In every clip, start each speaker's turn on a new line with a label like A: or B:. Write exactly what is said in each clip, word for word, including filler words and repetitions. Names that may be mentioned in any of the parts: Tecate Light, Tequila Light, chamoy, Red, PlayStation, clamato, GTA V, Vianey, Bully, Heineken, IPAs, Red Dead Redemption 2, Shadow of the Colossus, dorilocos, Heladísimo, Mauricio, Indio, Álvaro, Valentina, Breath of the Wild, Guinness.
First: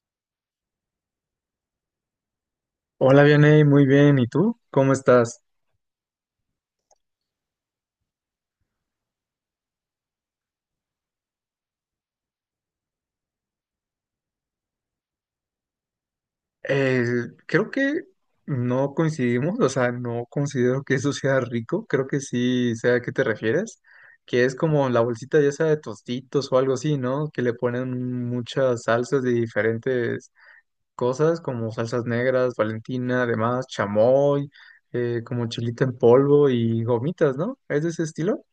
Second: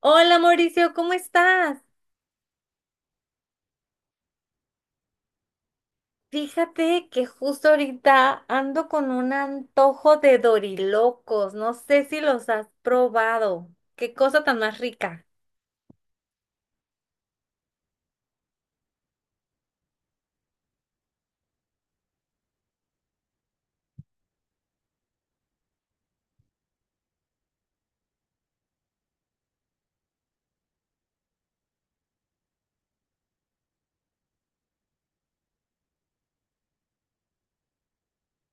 A: Hola Mauricio, ¿cómo estás?
B: Hola, Vianey, muy bien. ¿Y tú? ¿Cómo estás?
A: Fíjate que justo ahorita ando con un antojo de dorilocos. No sé si los has probado. Qué cosa tan más rica.
B: Eh, creo que no coincidimos. O sea, no considero que eso sea rico. Creo que sí sé a qué te refieres, que es como la bolsita ya sea de tostitos o algo así, ¿no? Que le ponen muchas salsas de diferentes cosas, como salsas negras, Valentina, además, chamoy, eh, como chilito en polvo y gomitas, ¿no? ¿Es de ese estilo?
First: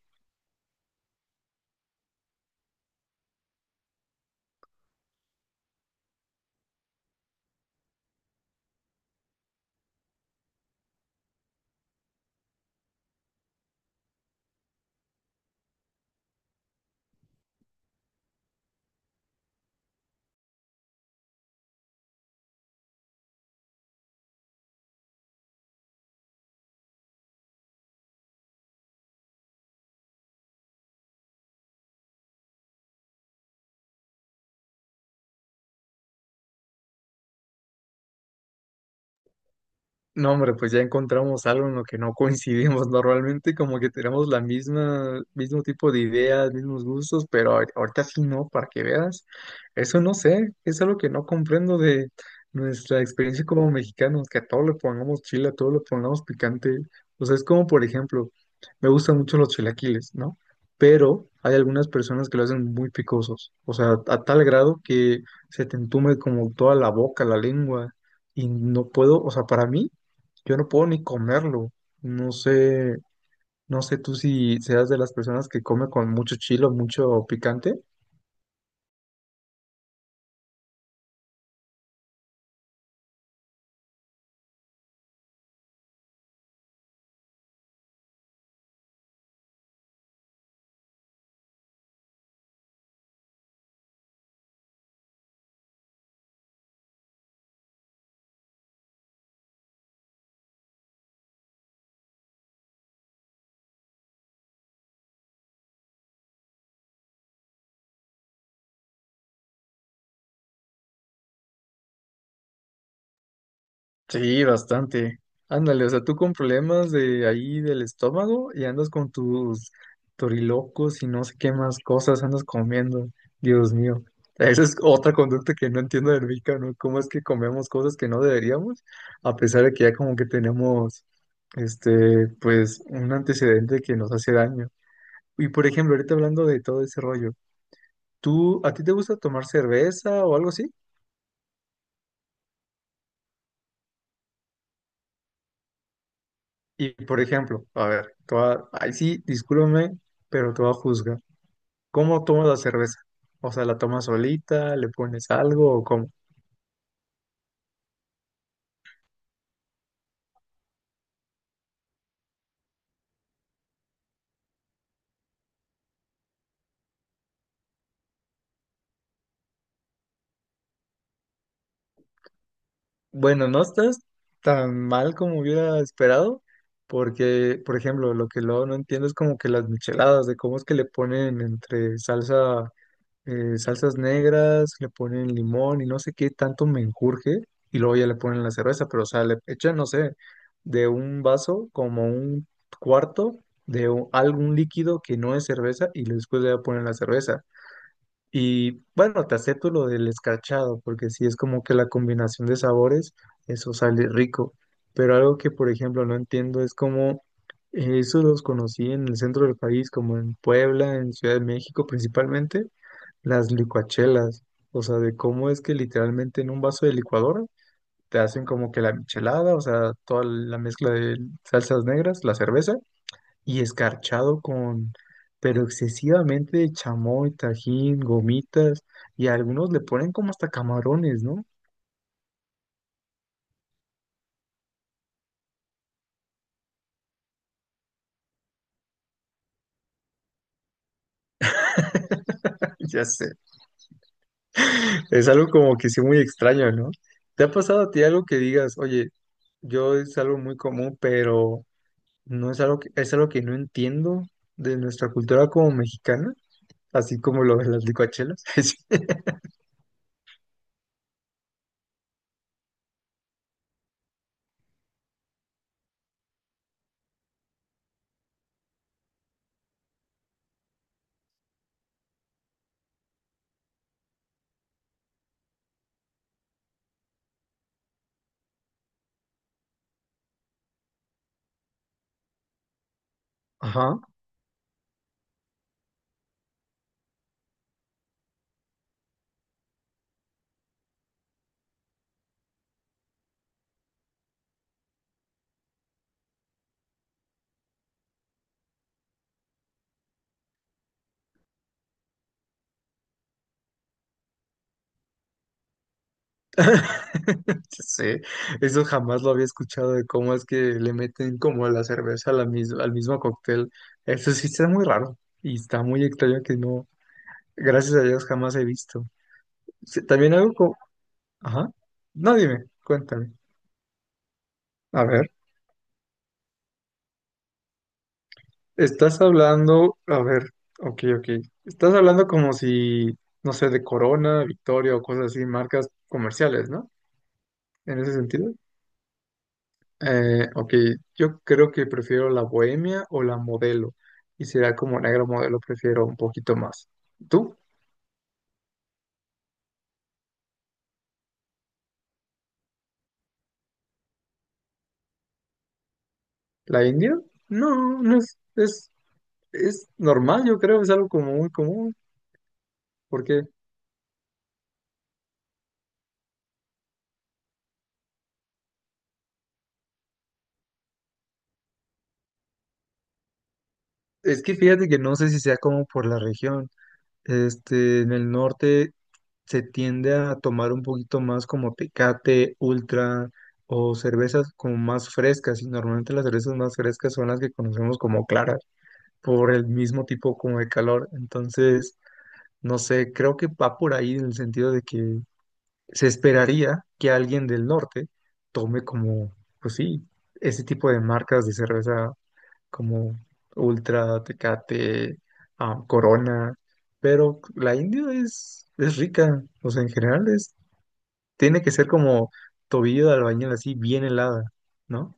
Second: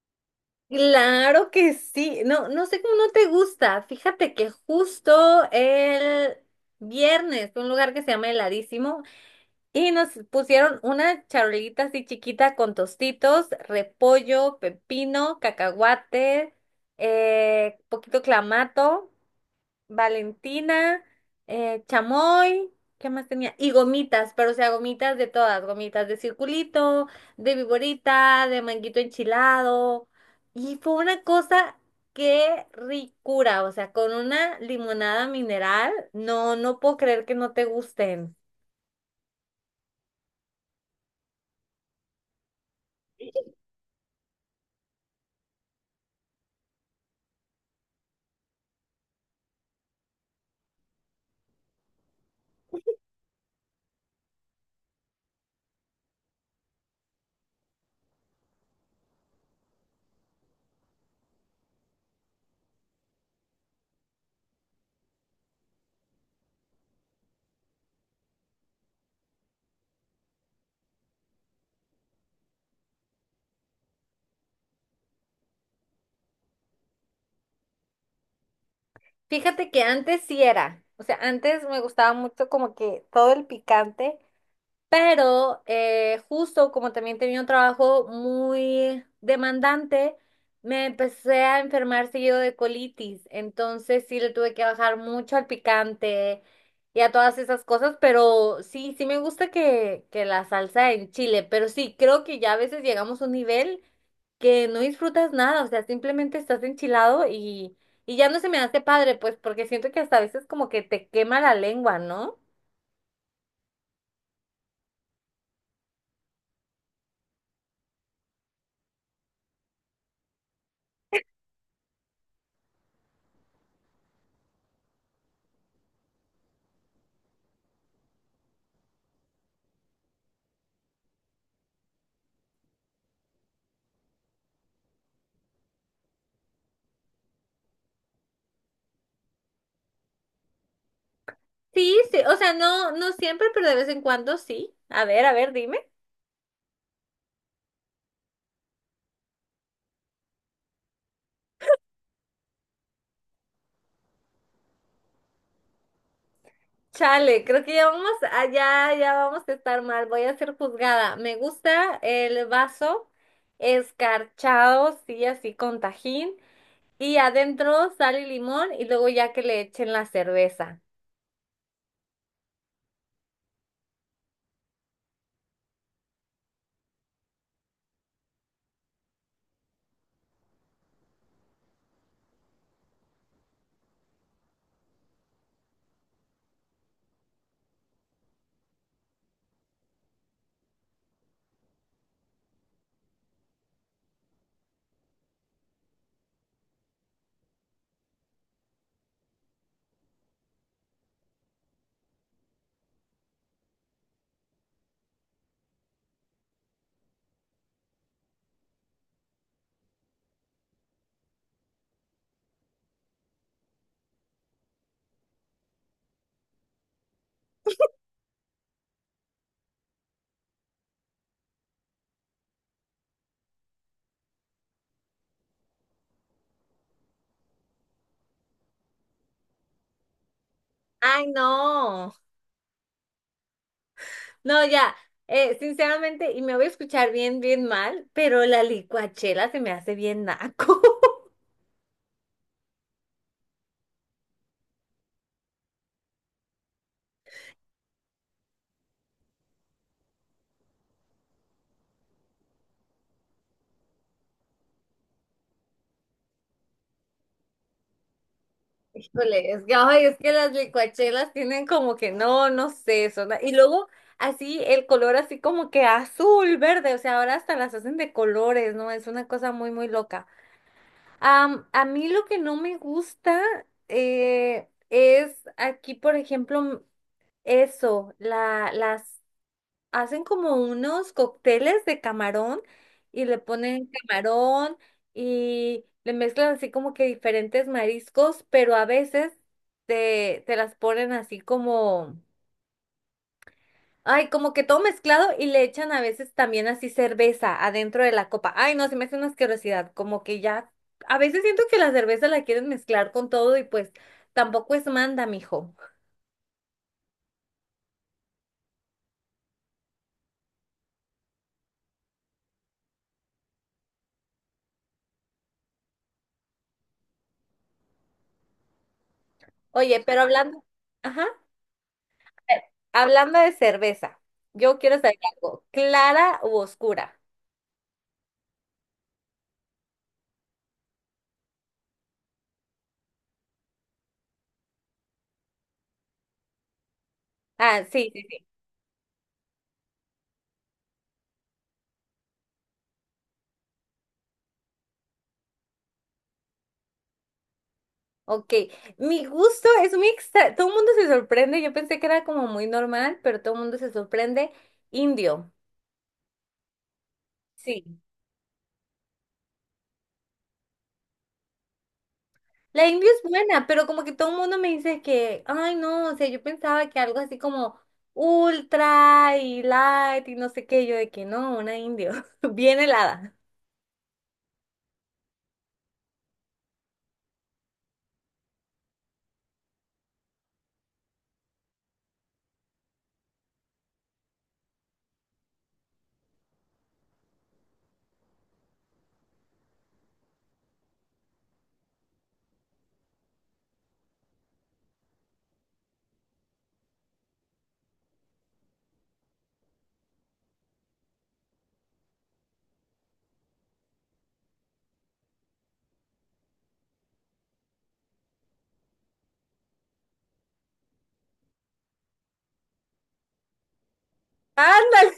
A: Claro que sí. No, no sé cómo no te gusta. Fíjate que justo el viernes fue a un lugar que se llama Heladísimo y nos pusieron una charolita así chiquita con tostitos, repollo, pepino, cacahuate, eh, poquito clamato. Valentina, eh, chamoy, ¿qué más tenía? Y gomitas, pero o sea, gomitas de todas, gomitas de circulito, de viborita, de manguito enchilado. Y fue una cosa, qué ricura, o sea, con una limonada mineral, no, no puedo creer que no te gusten.
B: No, hombre, pues ya encontramos algo en lo que no coincidimos normalmente, como que tenemos la misma, mismo tipo de ideas, mismos gustos, pero ahor- ahorita sí no, para que veas. Eso no sé, es algo que no comprendo de nuestra experiencia como mexicanos, que a todo le pongamos chile, a todo le pongamos picante. O sea, es como, por ejemplo, me gustan mucho los chilaquiles, ¿no? Pero hay algunas personas que lo hacen muy picosos, o sea, a tal grado que se te entume como toda la boca, la lengua, y no puedo, o sea, para mí. Yo no puedo ni comerlo. No sé, no sé tú si seas de las personas que come con mucho chilo, mucho picante.
A: Fíjate que antes sí era, o sea, antes me gustaba mucho como que todo el picante. Pero eh, justo como también tenía un trabajo muy demandante, me empecé a enfermar seguido de colitis. Entonces sí le tuve que bajar mucho al picante y a todas esas cosas. Pero sí, sí me gusta que, que la salsa en chile. Pero sí, creo que ya a veces llegamos a un nivel que no disfrutas nada. O sea, simplemente estás enchilado y, y ya no se me hace padre, pues porque siento que hasta a veces como que te quema la lengua, ¿no?
B: Sí, bastante. Ándale, o sea, tú con problemas de ahí del estómago y andas con tus torilocos y no sé qué más cosas andas comiendo. Dios mío. Esa es otra conducta que no entiendo del mexicano. ¿Cómo es que comemos cosas que no deberíamos? A pesar de que ya como que tenemos, este, pues, un antecedente que nos hace daño. Y por ejemplo, ahorita hablando de todo ese rollo, ¿tú, a ti te gusta tomar cerveza o algo así?
A: Sí, sí, o sea, no, no siempre, pero de vez en cuando sí. A ver, a ver, dime.
B: Y por ejemplo, a ver, te va- ay sí, discúlpame, pero te voy a juzgar. ¿Cómo tomas la cerveza? O sea, ¿la tomas solita? ¿Le pones algo o cómo?
A: Chale, creo que ya vamos allá, ya vamos a estar mal. Voy a ser juzgada. Me gusta el vaso escarchado, sí, así con tajín. Y adentro sal y limón y luego ya que le echen la cerveza.
B: Bueno, no estás tan mal como hubiera esperado, porque, por ejemplo, lo que luego no entiendo es como que las micheladas, de cómo es que le ponen entre salsa, eh, salsas negras, le ponen limón y no sé qué tanto me menjurje, y luego ya le ponen la cerveza, pero o sea, le echan, no sé, de un vaso como un cuarto de u- algún líquido que no es cerveza y después ya ponen la cerveza. Y bueno, te acepto lo del escarchado, porque sí es como que la combinación de sabores, eso sale rico. Pero algo que, por ejemplo, no entiendo es cómo, eh, eso los conocí en el centro del país, como en Puebla, en Ciudad de México, principalmente las licuachelas, o sea, de cómo es que literalmente en un vaso de licuadora te hacen como que la michelada, o sea, toda la mezcla de salsas negras, la cerveza, y escarchado con, pero excesivamente chamoy, tajín, gomitas, y a algunos le ponen como hasta camarones,
A: Ay,
B: ¿no?
A: no. No, ya. Eh, sinceramente, y me voy a escuchar bien, bien mal, pero la licuachela se me hace bien naco.
B: Ya sé, es algo como que sí muy extraño, ¿no? ¿Te ha pasado a ti algo que digas, oye, yo es algo muy común, pero no es algo que, es algo que no entiendo de nuestra cultura como mexicana? Así como lo de las licuachelas.
A: Híjole, es que, ay, es que las licuachelas tienen como que no, no sé, son, y luego así el color así como que azul, verde, o sea, ahora hasta las hacen de colores, ¿no? Es una cosa muy, muy loca. Am, a mí lo que no me gusta eh, es aquí, por ejemplo, m- eso, la, las hacen como unos cócteles de camarón y le ponen
B: Ajá.
A: camarón y le mezclan así como que diferentes mariscos, pero a veces te, te las ponen así como, ay, como que todo mezclado y le echan a veces también así cerveza adentro de la copa. Ay, no, se me hace una asquerosidad, como que ya, a veces siento que la cerveza la quieren mezclar con todo y pues tampoco es manda, mijo.
B: Sí, eso jamás lo había escuchado de cómo es que le meten como la cerveza a la mis- al mismo cóctel. Eso sí está muy raro y está muy extraño que no, gracias a Dios jamás he visto.
A: Oye,
B: Sí,
A: pero
B: también algo
A: hablando,
B: como,
A: ajá.
B: ajá, no,
A: Eh,
B: dime, cuéntame.
A: Hablando de cerveza, yo quiero
B: A
A: saber
B: ver,
A: algo, ¿clara u oscura?
B: estás hablando, a ver, ok, ok, estás hablando como si, no sé, de Corona, Victoria o cosas así, marcas comerciales, ¿no?
A: Ah,
B: En
A: sí,
B: ese
A: sí, sí.
B: sentido. Eh, ok, yo creo que prefiero la bohemia o la modelo. Y será como negro modelo, prefiero un poquito más. ¿Tú?
A: Ok, mi gusto es muy extra, todo el mundo se sorprende, yo pensé que era como muy normal, pero todo el mundo se sorprende. Indio,
B: ¿La india?
A: sí.
B: No, no es, es, es normal, yo creo, es algo como muy común.
A: La indio es
B: Porque
A: buena, pero como que todo el mundo me dice que, ay no, o sea, yo pensaba que algo así como ultra y light y no sé qué, yo de que no, una indio, bien helada.
B: es que fíjate que no sé si sea como por la región. Este, en el norte se tiende a tomar un poquito más como Tecate, Ultra o cervezas como más frescas. Y normalmente las cervezas más frescas son las que conocemos como claras, por el mismo tipo como de calor. Entonces, no sé, creo que va por ahí en el sentido de que se esperaría que alguien del norte tome como, pues sí, ese tipo de marcas de cerveza como Ultra, Tecate, ah, Corona, pero la India es, es rica, o sea, en general es, tiene que ser como tobillo de albañil así bien helada,
A: Ándale.
B: ¿no?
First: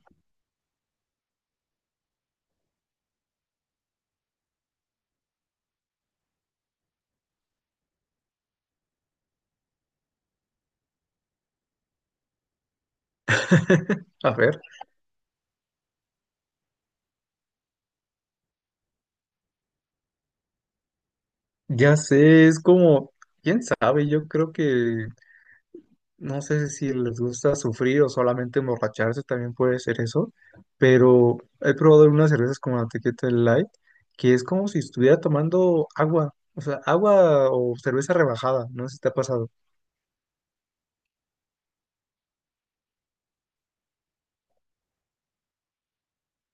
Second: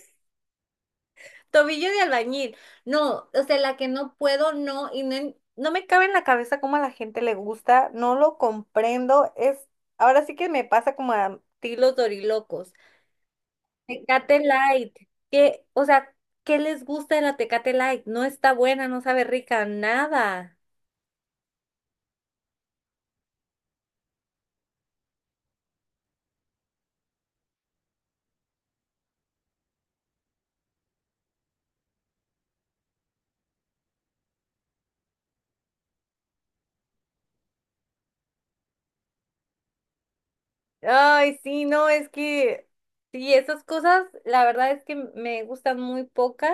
A: Tobillo de albañil. No, o sea, la que no puedo, no, y no, en- no me cabe en la cabeza cómo a la gente le gusta, no lo comprendo. Es, ahora sí que me pasa como a ti los dorilocos.
B: A
A: Tecate
B: ver,
A: Light, que, o sea, ¿qué les gusta de la Tecate Light? No está buena, no sabe rica, nada.
B: ya sé, es como, quién sabe, yo creo que no sé si les gusta sufrir o solamente emborracharse, también puede ser eso, pero he probado unas cervezas como la Tequila Light, que es como si estuviera tomando agua, o sea, agua o cerveza rebajada, no sé si te ha pasado.
A: Ay, sí, no, es que, sí, esas cosas, la verdad es que me gustan muy pocas.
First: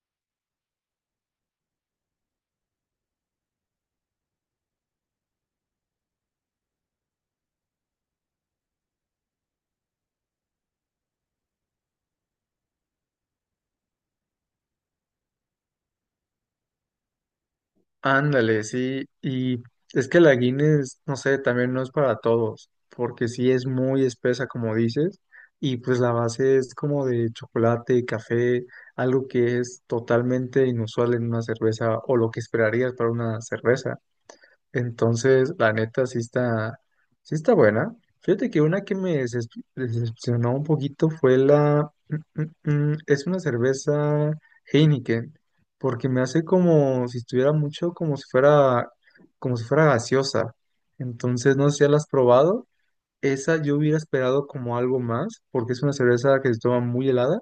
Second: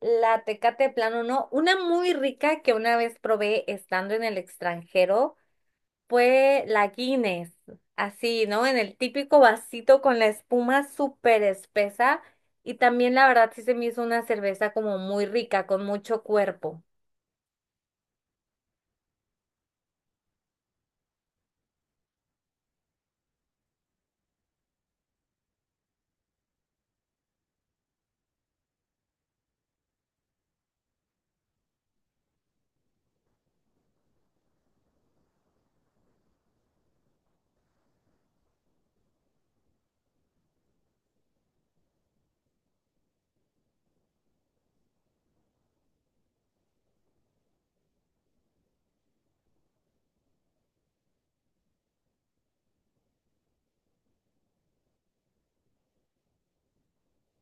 A: La tecate de plano no. Una muy rica que una vez probé estando en el extranjero fue la Guinness. Así, ¿no? En el típico vasito con la espuma súper espesa. Y también la verdad sí se me hizo una cerveza como muy rica, con mucho cuerpo.
B: Ándale, sí, y es que la Guinness, no sé, también no es para todos, porque sí es muy espesa, como dices, y pues la base es como de chocolate, café, algo que es totalmente inusual en una cerveza o lo que esperarías para una cerveza. Entonces, la neta sí está, sí está buena. Fíjate que una que me deces- decepcionó un poquito fue la... mm, mm, mm, es una cerveza Heineken, porque me hace como si estuviera mucho, como si fuera, como si fuera gaseosa. Entonces, no sé si ya la has probado. Esa yo hubiera esperado como algo más, porque es una cerveza que se toma muy helada,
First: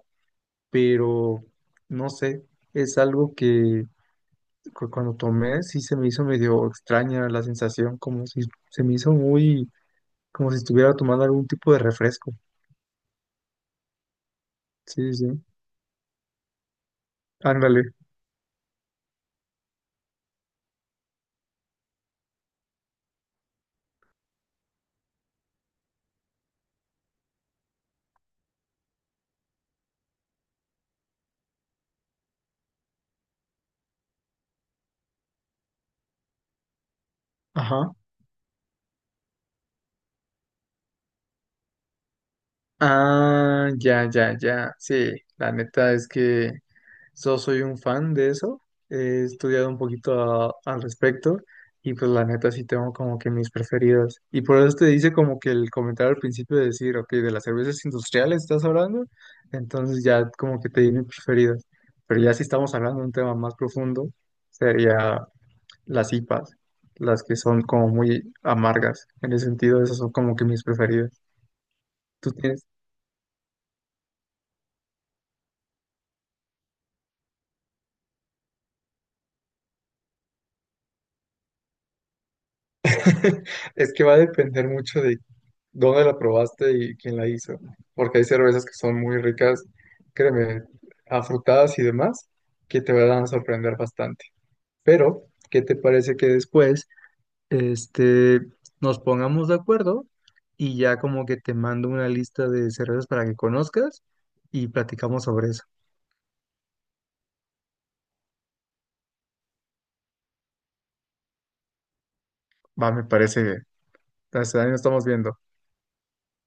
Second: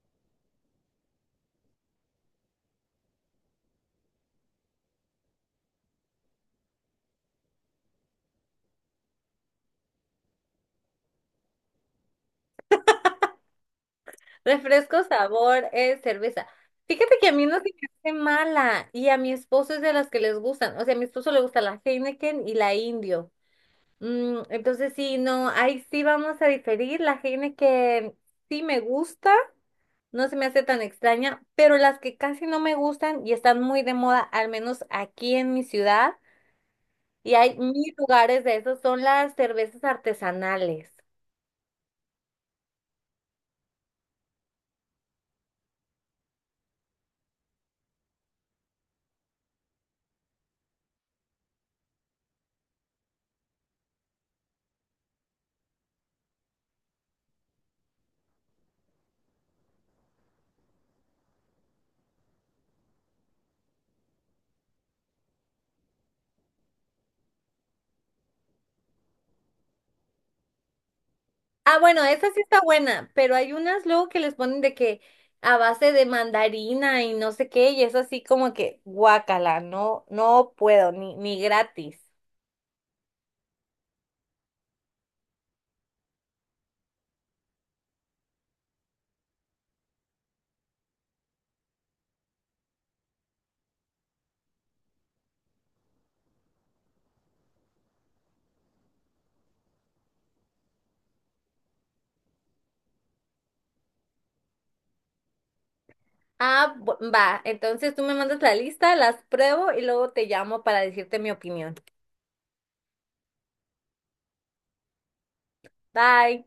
B: pero no sé, es algo que cu- cuando tomé sí se me hizo medio extraña la sensación, como si se me hizo muy, como si estuviera tomando algún tipo de refresco. Sí,
A: Refresco,
B: sí, sí.
A: sabor, es cerveza. Fíjate que a mí no se me
B: Ándale.
A: hace mala y a mi esposo es de las que les gustan. O sea, a mi esposo le gusta la Heineken y la Indio. Mm, entonces sí, no, ahí sí vamos a diferir. Las genes que sí me gusta, no se me hace tan extraña, pero las que casi no me gustan y están muy de moda, al menos aquí en mi ciudad, y hay
B: Ajá.
A: mil lugares de esos, son las cervezas artesanales.
B: Ah, ya, ya, ya. Sí, la neta es que So, soy un fan de eso, he estudiado un poquito a- al respecto y pues la neta sí tengo como que mis preferidas. Y por eso te dice como que el comentario al principio de decir, ok, de las cervezas industriales estás hablando, entonces ya como que te di mis preferidas. Pero ya si estamos hablando de un tema más profundo, sería las I P As, las que son como muy amargas. En ese sentido, esas son como que mis preferidas.
A: Ah, bueno, esa
B: ¿Tú
A: sí está
B: tienes?
A: buena, pero hay unas luego que les ponen de que a base de mandarina y no sé qué, y es así como que guácala, no, no puedo, ni, ni gratis.
B: Es que va a depender mucho de dónde la probaste y quién la hizo, porque hay cervezas que son muy ricas, créeme, afrutadas y demás, que te van a sorprender bastante. Pero, ¿qué te parece que después, este, nos pongamos de acuerdo y ya como que te mando una lista de cervezas para que conozcas y platicamos sobre eso?
A: Ah, bu- va. Entonces tú me mandas la lista, las pruebo y luego te llamo para decirte mi opinión.
B: Va, me parece bien. Entonces, ahí nos estamos viendo.
A: Bye.